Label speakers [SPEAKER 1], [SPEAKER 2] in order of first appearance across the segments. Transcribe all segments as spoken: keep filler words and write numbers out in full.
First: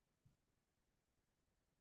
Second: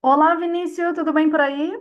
[SPEAKER 1] Olá, Vinícius, tudo bem por aí?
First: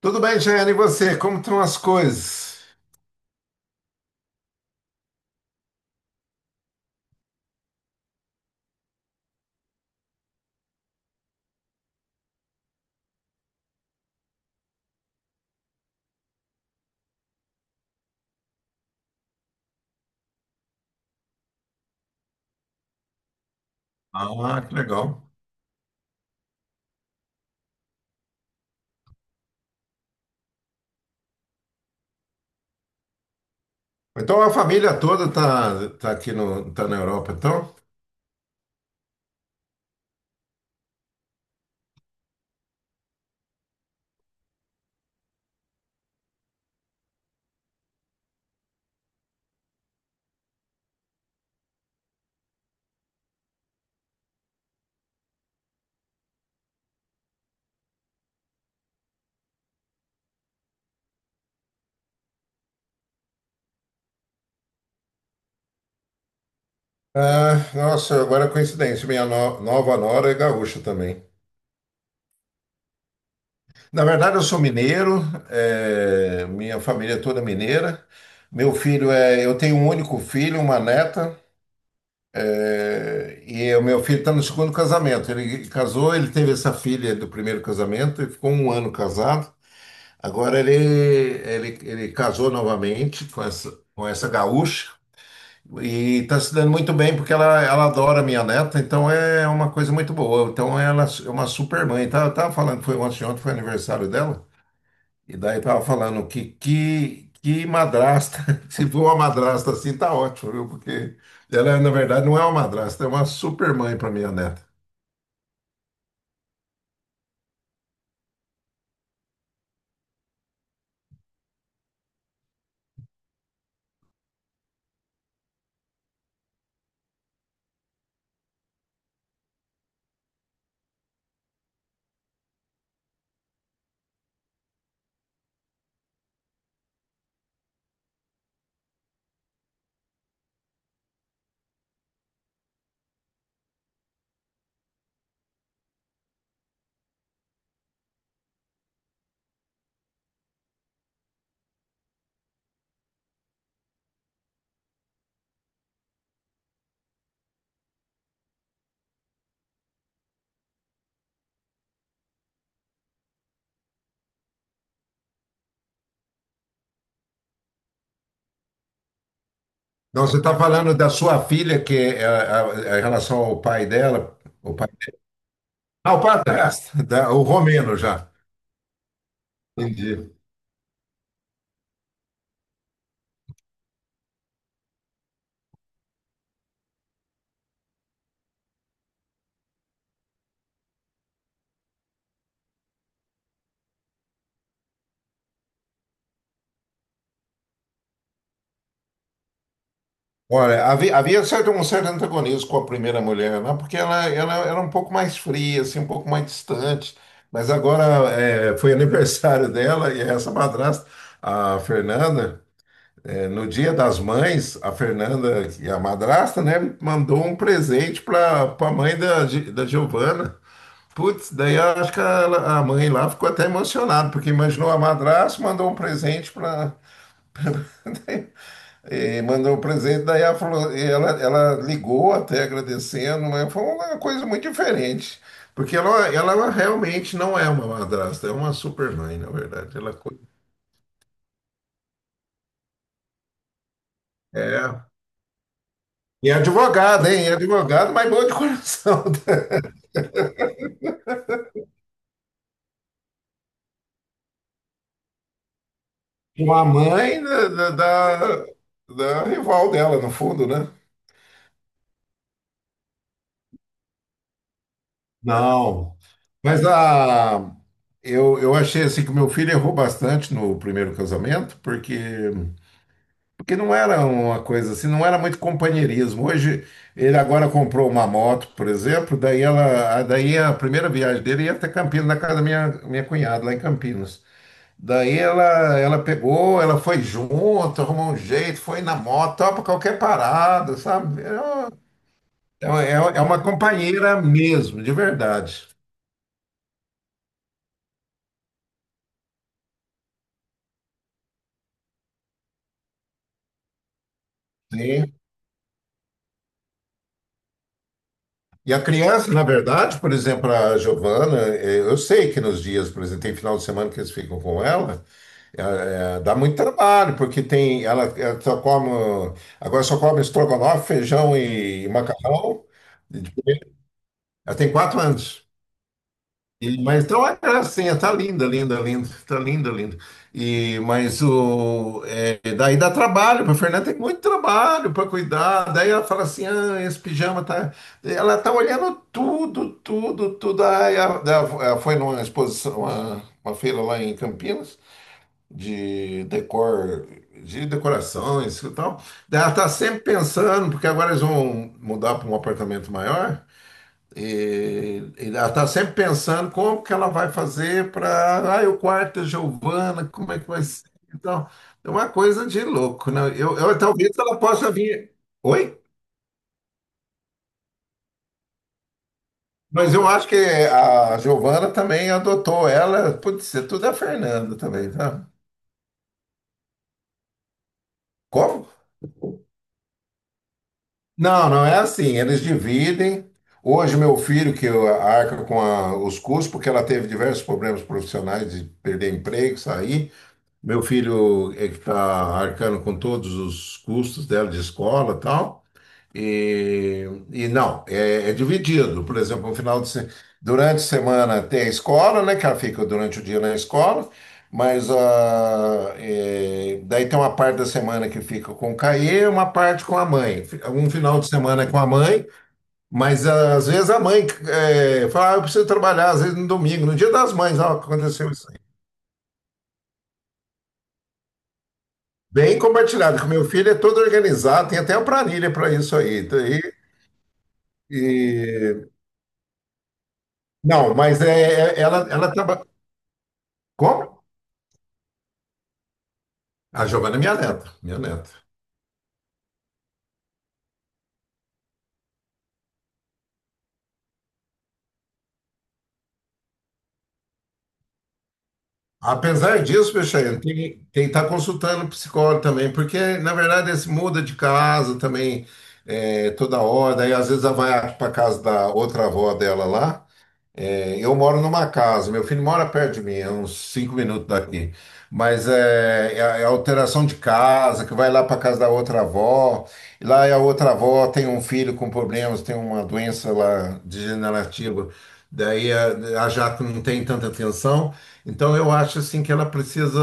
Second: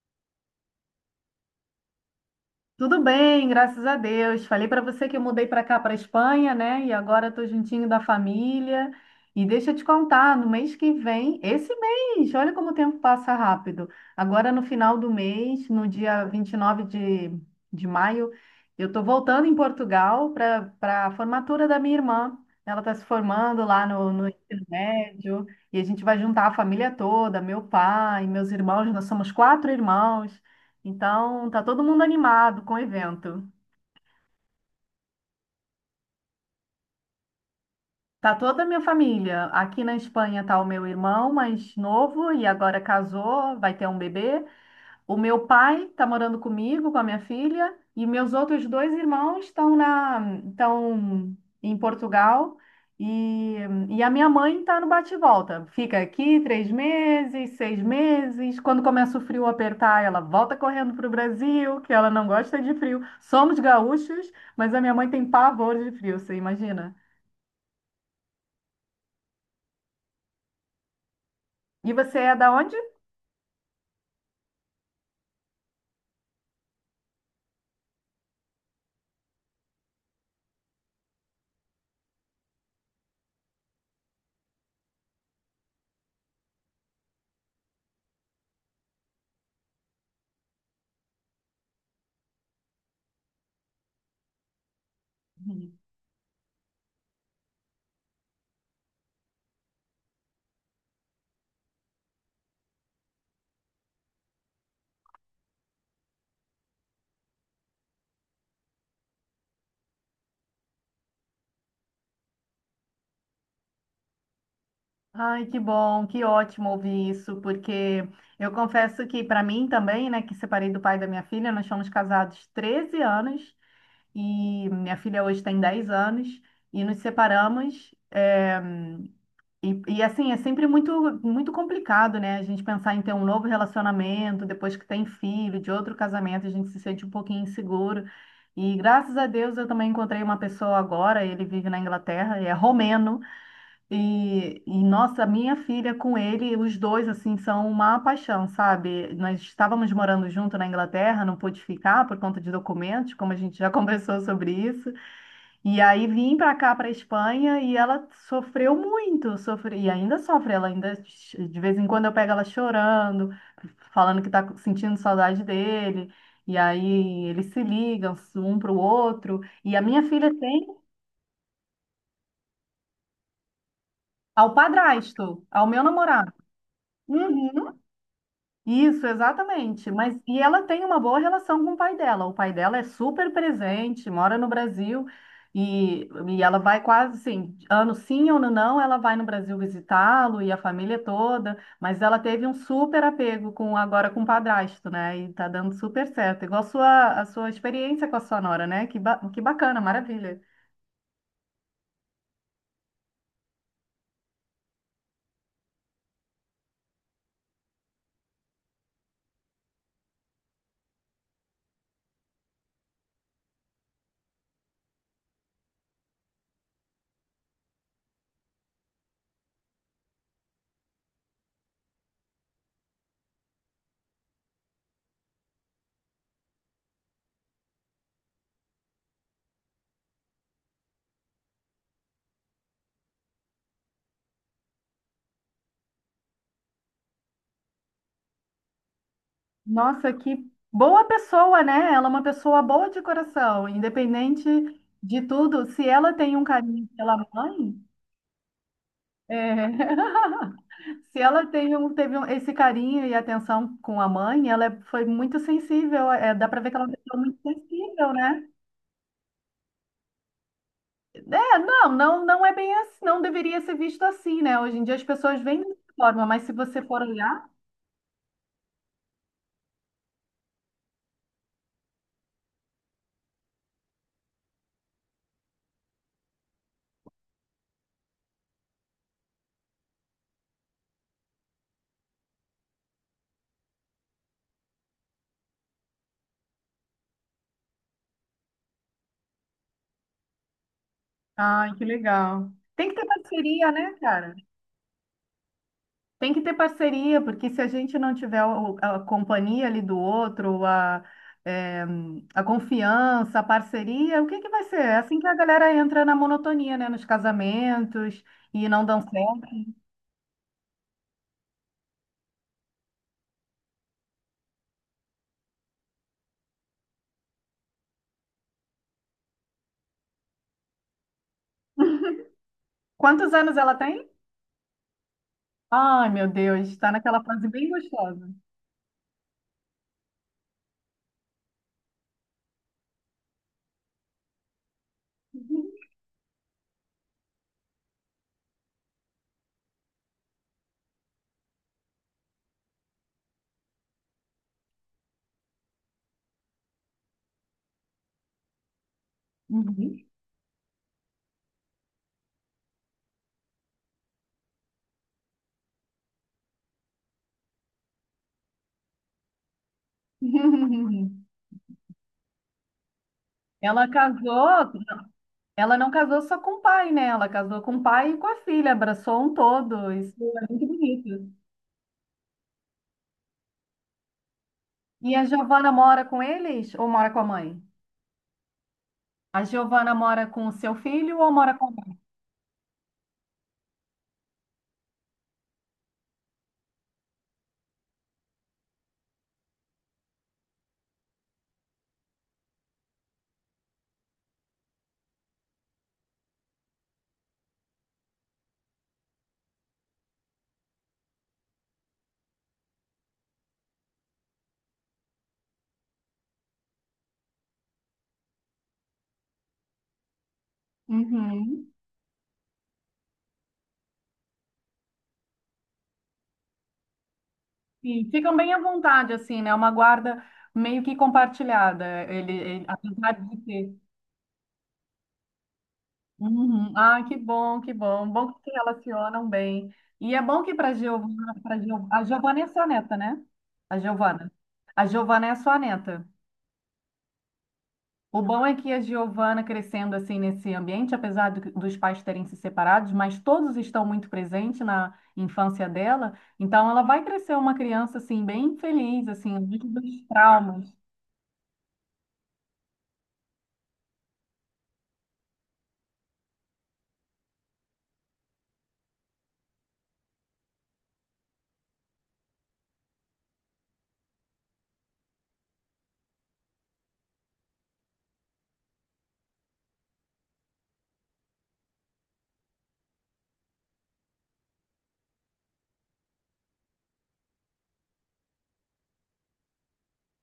[SPEAKER 2] Tudo bem, Jane, e você? Como estão as coisas?
[SPEAKER 1] Tudo bem, graças a Deus. Falei para você que eu mudei para cá, para Espanha, né? E agora estou juntinho da família. E deixa eu te contar, no mês que vem, esse mês, olha como o tempo passa rápido. Agora no final do mês, no dia vinte e nove de, de maio, eu estou voltando em Portugal para para a formatura da minha irmã. Ela está se formando lá no, no
[SPEAKER 2] Ah,
[SPEAKER 1] ensino
[SPEAKER 2] que legal.
[SPEAKER 1] médio e a gente vai juntar a família toda, meu pai, meus irmãos, nós somos quatro irmãos. Então, tá todo mundo animado com o evento.
[SPEAKER 2] Então, a família toda tá, tá aqui no, tá na Europa, então?
[SPEAKER 1] Tá toda a minha família. Aqui na Espanha tá o meu irmão mais novo e agora casou, vai ter um bebê. O meu pai está morando comigo, com a minha filha, e meus outros dois irmãos estão na, estão em Portugal. E, e a minha mãe está no bate-volta. Fica aqui três meses, seis meses. Quando começa o frio apertar, ela volta correndo para o Brasil, que ela não gosta de frio. Somos gaúchos, mas a minha mãe tem pavor de frio, você imagina?
[SPEAKER 2] Ah, nossa, agora é coincidência, minha no- nova nora é gaúcha também.
[SPEAKER 1] E você é da onde?
[SPEAKER 2] Na verdade, eu sou mineiro, é, minha família é toda é mineira. Meu filho é, eu tenho um único filho, uma neta, é, e o meu filho está no segundo casamento. Ele casou, ele teve essa filha do primeiro casamento e ficou um ano casado. Agora ele, ele, ele casou novamente com essa, com essa gaúcha e está se dando muito bem porque ela, ela adora minha neta, então é uma coisa muito boa. Então ela é uma super mãe. Tava, tava falando, foi ontem, ontem foi aniversário dela, e daí tava falando que, que, que madrasta, se for uma madrasta assim, tá ótimo, viu? Porque ela, na verdade, não é uma madrasta, é uma super mãe para minha neta.
[SPEAKER 1] Ai, que bom, que ótimo ouvir isso, porque eu confesso que para mim também, né, que separei do pai da minha filha, nós fomos casados treze anos e minha filha hoje tem dez anos e nos separamos. eh, e, e assim, é sempre muito, muito complicado, né, a gente pensar em ter um novo relacionamento depois que tem filho, de outro casamento, a gente se sente um pouquinho inseguro. E graças a Deus eu também encontrei uma pessoa agora, ele vive na Inglaterra, é romeno. E, e, nossa, minha filha com ele, os dois assim são uma paixão, sabe? Nós estávamos morando junto na Inglaterra, não pude ficar por conta de documentos, como a gente já conversou sobre isso. E aí vim para cá, para Espanha, e ela sofreu muito, sofre, e ainda sofre, ela ainda de vez em quando eu pego ela chorando, falando que está sentindo saudade dele. E aí eles se ligam um para o outro. E a minha
[SPEAKER 2] Não,
[SPEAKER 1] filha
[SPEAKER 2] você está
[SPEAKER 1] tem
[SPEAKER 2] falando da sua filha, que é, a, a- em relação ao pai dela,
[SPEAKER 1] ao
[SPEAKER 2] o pai.
[SPEAKER 1] padrasto, ao meu
[SPEAKER 2] Ah, o
[SPEAKER 1] namorado.
[SPEAKER 2] padrasto, da- o
[SPEAKER 1] Uhum.
[SPEAKER 2] romeno já.
[SPEAKER 1] Isso, exatamente. Mas
[SPEAKER 2] Entendi.
[SPEAKER 1] e ela tem uma boa relação com o pai dela. O pai dela é super presente, mora no Brasil e, e ela vai quase assim, ano sim, ano não, ela vai no Brasil visitá-lo e a família toda, mas ela teve um super apego com agora com o padrasto, né? E tá dando super certo. Igual a sua, a sua experiência com a sua nora, né? Que, ba- que bacana, maravilha.
[SPEAKER 2] Olha, havia, havia certo, um certo antagonismo com a primeira mulher, né? Porque ela, ela era um pouco mais fria, assim, um pouco mais distante. Mas agora é, foi aniversário dela e essa madrasta, a Fernanda, é, no Dia das Mães, a Fernanda e a madrasta, né, mandou um presente para a mãe da, Gi- da Giovana. Putz, daí eu acho que ela- a mãe lá ficou até emocionada, porque imaginou a madrasta, mandou um presente para. E mandou o presente, daí ela falou, e ela, ela ligou até agradecendo, mas foi uma coisa muito diferente. Porque ela, ela realmente não é uma madrasta, é uma super mãe, na verdade.
[SPEAKER 1] Nossa,
[SPEAKER 2] Ela co-
[SPEAKER 1] que boa pessoa, né? Ela é uma pessoa boa de coração, independente
[SPEAKER 2] é.
[SPEAKER 1] de tudo. Se ela tem um
[SPEAKER 2] E é
[SPEAKER 1] carinho pela
[SPEAKER 2] advogada, hein? É
[SPEAKER 1] mãe,
[SPEAKER 2] advogada, mas boa de coração.
[SPEAKER 1] é, se ela tem um, teve um- esse carinho e atenção com a mãe, ela é- foi muito sensível. É, dá para ver que
[SPEAKER 2] Uma
[SPEAKER 1] ela é uma pessoa muito
[SPEAKER 2] mãe da, da,
[SPEAKER 1] sensível, né?
[SPEAKER 2] da- da rival dela, no fundo, né?
[SPEAKER 1] É, não, não, não é bem assim, não deveria ser visto assim, né? Hoje em dia as pessoas veem dessa
[SPEAKER 2] Não.
[SPEAKER 1] forma, mas se você
[SPEAKER 2] Mas
[SPEAKER 1] for olhar,
[SPEAKER 2] a, eu, eu achei assim que meu filho errou bastante no primeiro casamento, porque porque não era uma coisa assim, não era muito companheirismo. Hoje, ele agora comprou uma moto, por exemplo, daí ela, a- daí a primeira viagem dele ia até Campinas, na casa da minha, minha cunhada, lá em Campinas. Daí ela, ela pegou, ela foi junto, arrumou um jeito, foi na moto, topa qualquer parada, sabe? É
[SPEAKER 1] ai, que legal. Tem que
[SPEAKER 2] uma,
[SPEAKER 1] ter
[SPEAKER 2] é uma é uma
[SPEAKER 1] parceria, né, cara?
[SPEAKER 2] companheira mesmo, de verdade.
[SPEAKER 1] Tem que ter parceria, porque se a gente não tiver o- a companhia ali do outro, a, eh, a confiança, a parceria, o que que vai ser? É assim que a
[SPEAKER 2] Sim.
[SPEAKER 1] galera entra na monotonia, né? Nos casamentos e não
[SPEAKER 2] E a
[SPEAKER 1] dão certo.
[SPEAKER 2] criança, na verdade, por exemplo, a Giovana, eh, eu sei que nos dias, por exemplo, tem final de semana que eles ficam com ela. É, é, dá muito trabalho, porque tem, ela, ela só come, agora só come estrogonofe, feijão e macarrão.
[SPEAKER 1] Quantos anos ela tem?
[SPEAKER 2] Ela tem quatro anos.
[SPEAKER 1] Ai, meu Deus, está
[SPEAKER 2] E-
[SPEAKER 1] naquela
[SPEAKER 2] mas
[SPEAKER 1] fase
[SPEAKER 2] então é
[SPEAKER 1] bem
[SPEAKER 2] gracinha, tá
[SPEAKER 1] gostosa.
[SPEAKER 2] linda, linda, linda, tá linda, linda. E, mas o, é, daí dá trabalho, para Fernanda tem muito trabalho para cuidar. Daí ela fala assim: ah, esse pijama tá. Ela tá olhando tudo, tudo, tudo. Aí ela, ela foi numa exposição, uma, uma feira lá em Campinas de decor, de decorações e tal. Daí ela tá
[SPEAKER 1] Uhum.
[SPEAKER 2] sempre pensando, porque agora eles vão mudar para um apartamento maior, e, e ela tá sempre pensando como que ela vai fazer para, ah, o quarto da Giovana, como é que vai ser? Então, é uma coisa de louco, né? Eu,
[SPEAKER 1] Ela
[SPEAKER 2] eu talvez ela
[SPEAKER 1] casou,
[SPEAKER 2] possa vir.
[SPEAKER 1] ela não
[SPEAKER 2] Oi?
[SPEAKER 1] casou só com o pai, né? Ela casou com o pai e com a filha, abraçou um todo.
[SPEAKER 2] Mas
[SPEAKER 1] Isso
[SPEAKER 2] eu
[SPEAKER 1] é
[SPEAKER 2] acho que
[SPEAKER 1] muito bonito.
[SPEAKER 2] a Giovana também adotou ela, pode ser tudo a Fernanda também,
[SPEAKER 1] E a
[SPEAKER 2] tá?
[SPEAKER 1] Giovana mora com eles ou mora com a mãe?
[SPEAKER 2] Como?
[SPEAKER 1] A Giovana mora com o seu filho ou mora com
[SPEAKER 2] Não,
[SPEAKER 1] a
[SPEAKER 2] não é
[SPEAKER 1] mãe?
[SPEAKER 2] assim. Eles dividem. Hoje, meu filho, que arca com a- os custos, porque ela teve diversos problemas profissionais de perder emprego, sair. Meu filho é que está arcando com todos os custos dela de escola e tal. E, e não, é, é dividido. Por exemplo, no final de, se- durante a semana tem a escola, né? Que ela fica durante o dia na escola, mas ah, é, daí tem uma parte da semana que fica com o Caê e uma parte com a mãe. Fi- Um final de
[SPEAKER 1] Uhum.
[SPEAKER 2] semana é com a mãe, mas ah, às vezes a mãe é, fala, ah, eu preciso trabalhar, às vezes no domingo, no dia das mães, ó,
[SPEAKER 1] E ficam
[SPEAKER 2] aconteceu
[SPEAKER 1] bem à
[SPEAKER 2] isso aí.
[SPEAKER 1] vontade, assim, né? É uma guarda meio que compartilhada, ele, ele,
[SPEAKER 2] Bem
[SPEAKER 1] apesar de
[SPEAKER 2] compartilhado, que o meu
[SPEAKER 1] ter.
[SPEAKER 2] filho é todo organizado, tem até uma planilha para isso aí. Então,
[SPEAKER 1] Uhum. Ah, que bom, que bom. Bom que se
[SPEAKER 2] e,
[SPEAKER 1] relacionam bem. E é bom que para
[SPEAKER 2] não,
[SPEAKER 1] Giovana,
[SPEAKER 2] mas
[SPEAKER 1] para Giovana,
[SPEAKER 2] é, é-
[SPEAKER 1] a
[SPEAKER 2] ela,
[SPEAKER 1] Giovana é
[SPEAKER 2] ela
[SPEAKER 1] sua
[SPEAKER 2] trabalha.
[SPEAKER 1] neta, né? A
[SPEAKER 2] Como?
[SPEAKER 1] Giovana. A Giovana é sua neta.
[SPEAKER 2] A Giovana é minha neta, minha
[SPEAKER 1] O bom
[SPEAKER 2] neta.
[SPEAKER 1] é que a Giovana crescendo assim nesse ambiente, apesar do- dos pais terem se separados, mas todos estão muito presentes na infância dela, então ela vai crescer uma criança assim bem feliz, assim, muito
[SPEAKER 2] Apesar
[SPEAKER 1] dos
[SPEAKER 2] disso, Peixeira,
[SPEAKER 1] traumas.
[SPEAKER 2] tem que estar consultando o psicólogo também, porque, na verdade, esse muda de casa também é, toda hora, e às vezes ela vai para casa da outra avó dela lá, eu moro numa casa, meu filho mora perto de mim, é uns cinco minutos daqui. Mas é, é, a- é a alteração de casa, que vai lá para casa da outra avó, e lá a outra avó tem um filho com problemas, tem uma doença lá degenerativa, daí a, a Jaque não tem tanta atenção. Então eu acho assim que ela precisa,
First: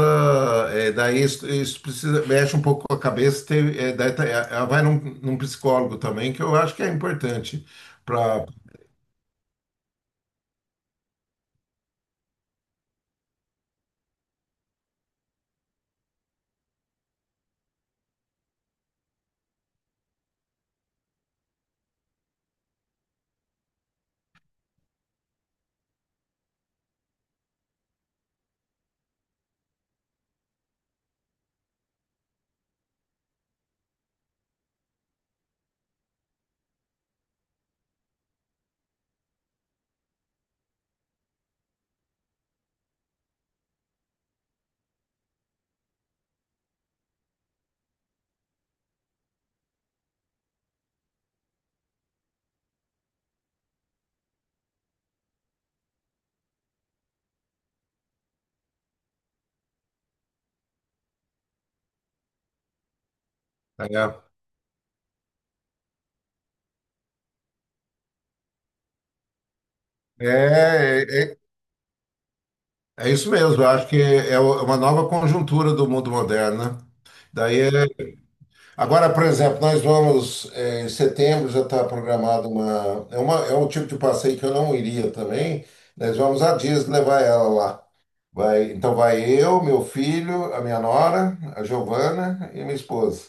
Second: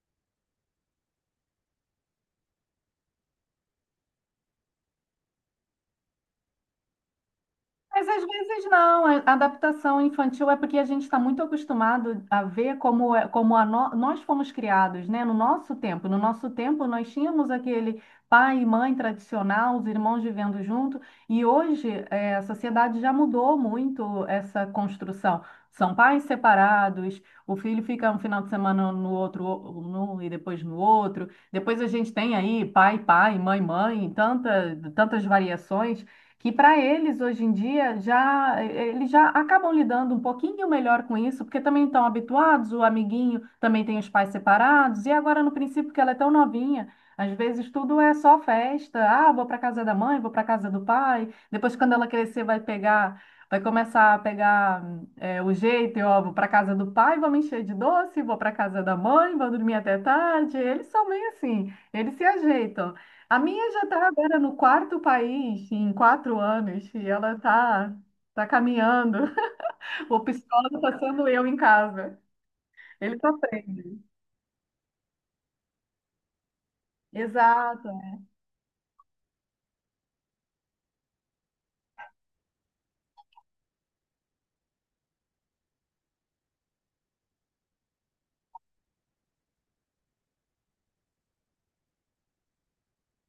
[SPEAKER 2] é, daí isso, isso precisa, mexe um pouco com a cabeça, tem- é, daí tá- é, ela vai num, num psicólogo também, que eu acho que é importante
[SPEAKER 1] Mas às
[SPEAKER 2] para.
[SPEAKER 1] vezes não, a a adaptação infantil é porque a gente está muito acostumado a ver como, é- como a no- nós fomos criados, né? No nosso tempo. No nosso tempo, nós tínhamos aquele pai e mãe tradicional, os irmãos vivendo junto, e hoje eh, a sociedade já mudou muito essa construção. São pais separados, o filho fica um final de semana no outro num e depois no outro. Depois a gente tem aí pai, pai, mãe, mãe, tanta, tantas variações que para eles hoje em dia já eh, eh, eles já acabam lidando um pouquinho melhor com isso, porque também estão habituados, o amiguinho também tem os pais separados, e agora no princípio que ela é tão novinha, às vezes tudo é só festa. Ah, vou para casa da mãe, vou para casa do pai. Depois quando ela crescer vai pegar. Vai começar a pegar eh, o jeito, e, ó, vou para casa do pai, vou me encher de doce, vou para casa da mãe, vou dormir até tarde. Eles são meio assim, eles se ajeitam. A minha já está
[SPEAKER 2] É,
[SPEAKER 1] agora no quarto país em quatro anos e ela está tá tá caminhando. O psicólogo está
[SPEAKER 2] é,
[SPEAKER 1] sendo
[SPEAKER 2] é
[SPEAKER 1] eu em casa.
[SPEAKER 2] é
[SPEAKER 1] Ele tá
[SPEAKER 2] isso mesmo, eu acho que
[SPEAKER 1] aprende.
[SPEAKER 2] é é uma nova conjuntura do mundo moderno, né? Daí é...
[SPEAKER 1] Exato.
[SPEAKER 2] Agora, por exemplo, nós vamos, eh, em setembro já está programado uma... é uma... é um tipo de passeio que eu não iria também, nós vamos a Disney levar ela lá. Vai... então vai eu, meu filho, a minha nora, a Giovana e minha esposa.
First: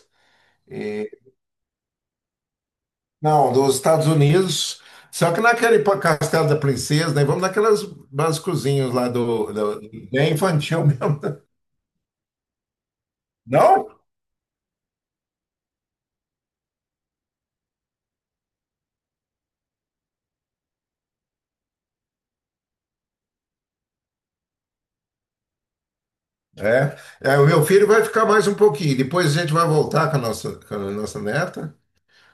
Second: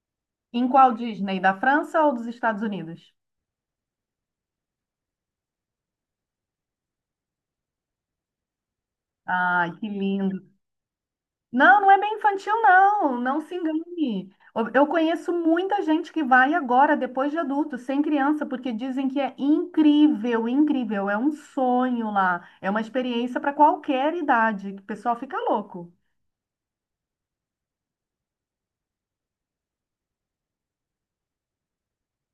[SPEAKER 1] Em qual
[SPEAKER 2] E...
[SPEAKER 1] Disney? Da França ou dos Estados Unidos?
[SPEAKER 2] não, dos Estados Unidos, só que naquele pa- Castelo da Princesa, nós vamos naquelas basicozinhos lá do...
[SPEAKER 1] Ai, que
[SPEAKER 2] do... bem
[SPEAKER 1] lindo.
[SPEAKER 2] infantil mesmo.
[SPEAKER 1] Não, não é bem infantil, não. Não se
[SPEAKER 2] Não?
[SPEAKER 1] engane. Eu eu conheço muita gente que vai agora, depois de adulto, sem criança, porque dizem que é incrível, incrível. É um sonho lá. É uma experiência para qualquer idade. O pessoal fica louco.
[SPEAKER 2] É, é, o meu filho vai ficar mais um pouquinho. Depois a gente vai voltar com a nossa, com a nossa neta,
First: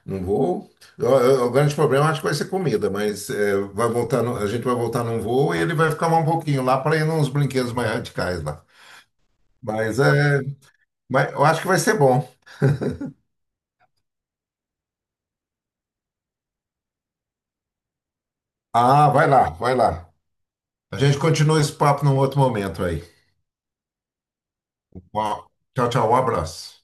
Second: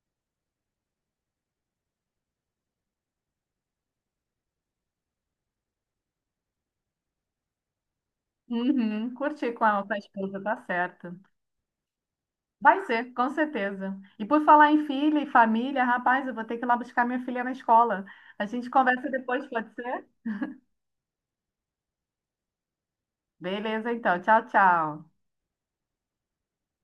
[SPEAKER 2] num voo. O, o- o grande problema acho que vai ser comida, mas é, vai voltar no- a gente vai voltar num voo e ele vai ficar mais um pouquinho lá para ir nos brinquedos mais radicais lá.
[SPEAKER 1] Uhum, curtir com a, com a
[SPEAKER 2] Mas,
[SPEAKER 1] esposa,
[SPEAKER 2] é,
[SPEAKER 1] tá certo.
[SPEAKER 2] mas eu acho que vai ser bom.
[SPEAKER 1] Vai ser, com certeza. E por falar em filha e família, rapaz, eu vou ter que ir lá buscar minha filha na escola. A gente conversa
[SPEAKER 2] Ah, vai
[SPEAKER 1] depois,
[SPEAKER 2] lá,
[SPEAKER 1] pode
[SPEAKER 2] vai
[SPEAKER 1] ser?
[SPEAKER 2] lá. A gente continua esse papo num outro momento aí.
[SPEAKER 1] Beleza, então. Tchau, tchau.
[SPEAKER 2] Uau. Tchau, tchau, um abraço.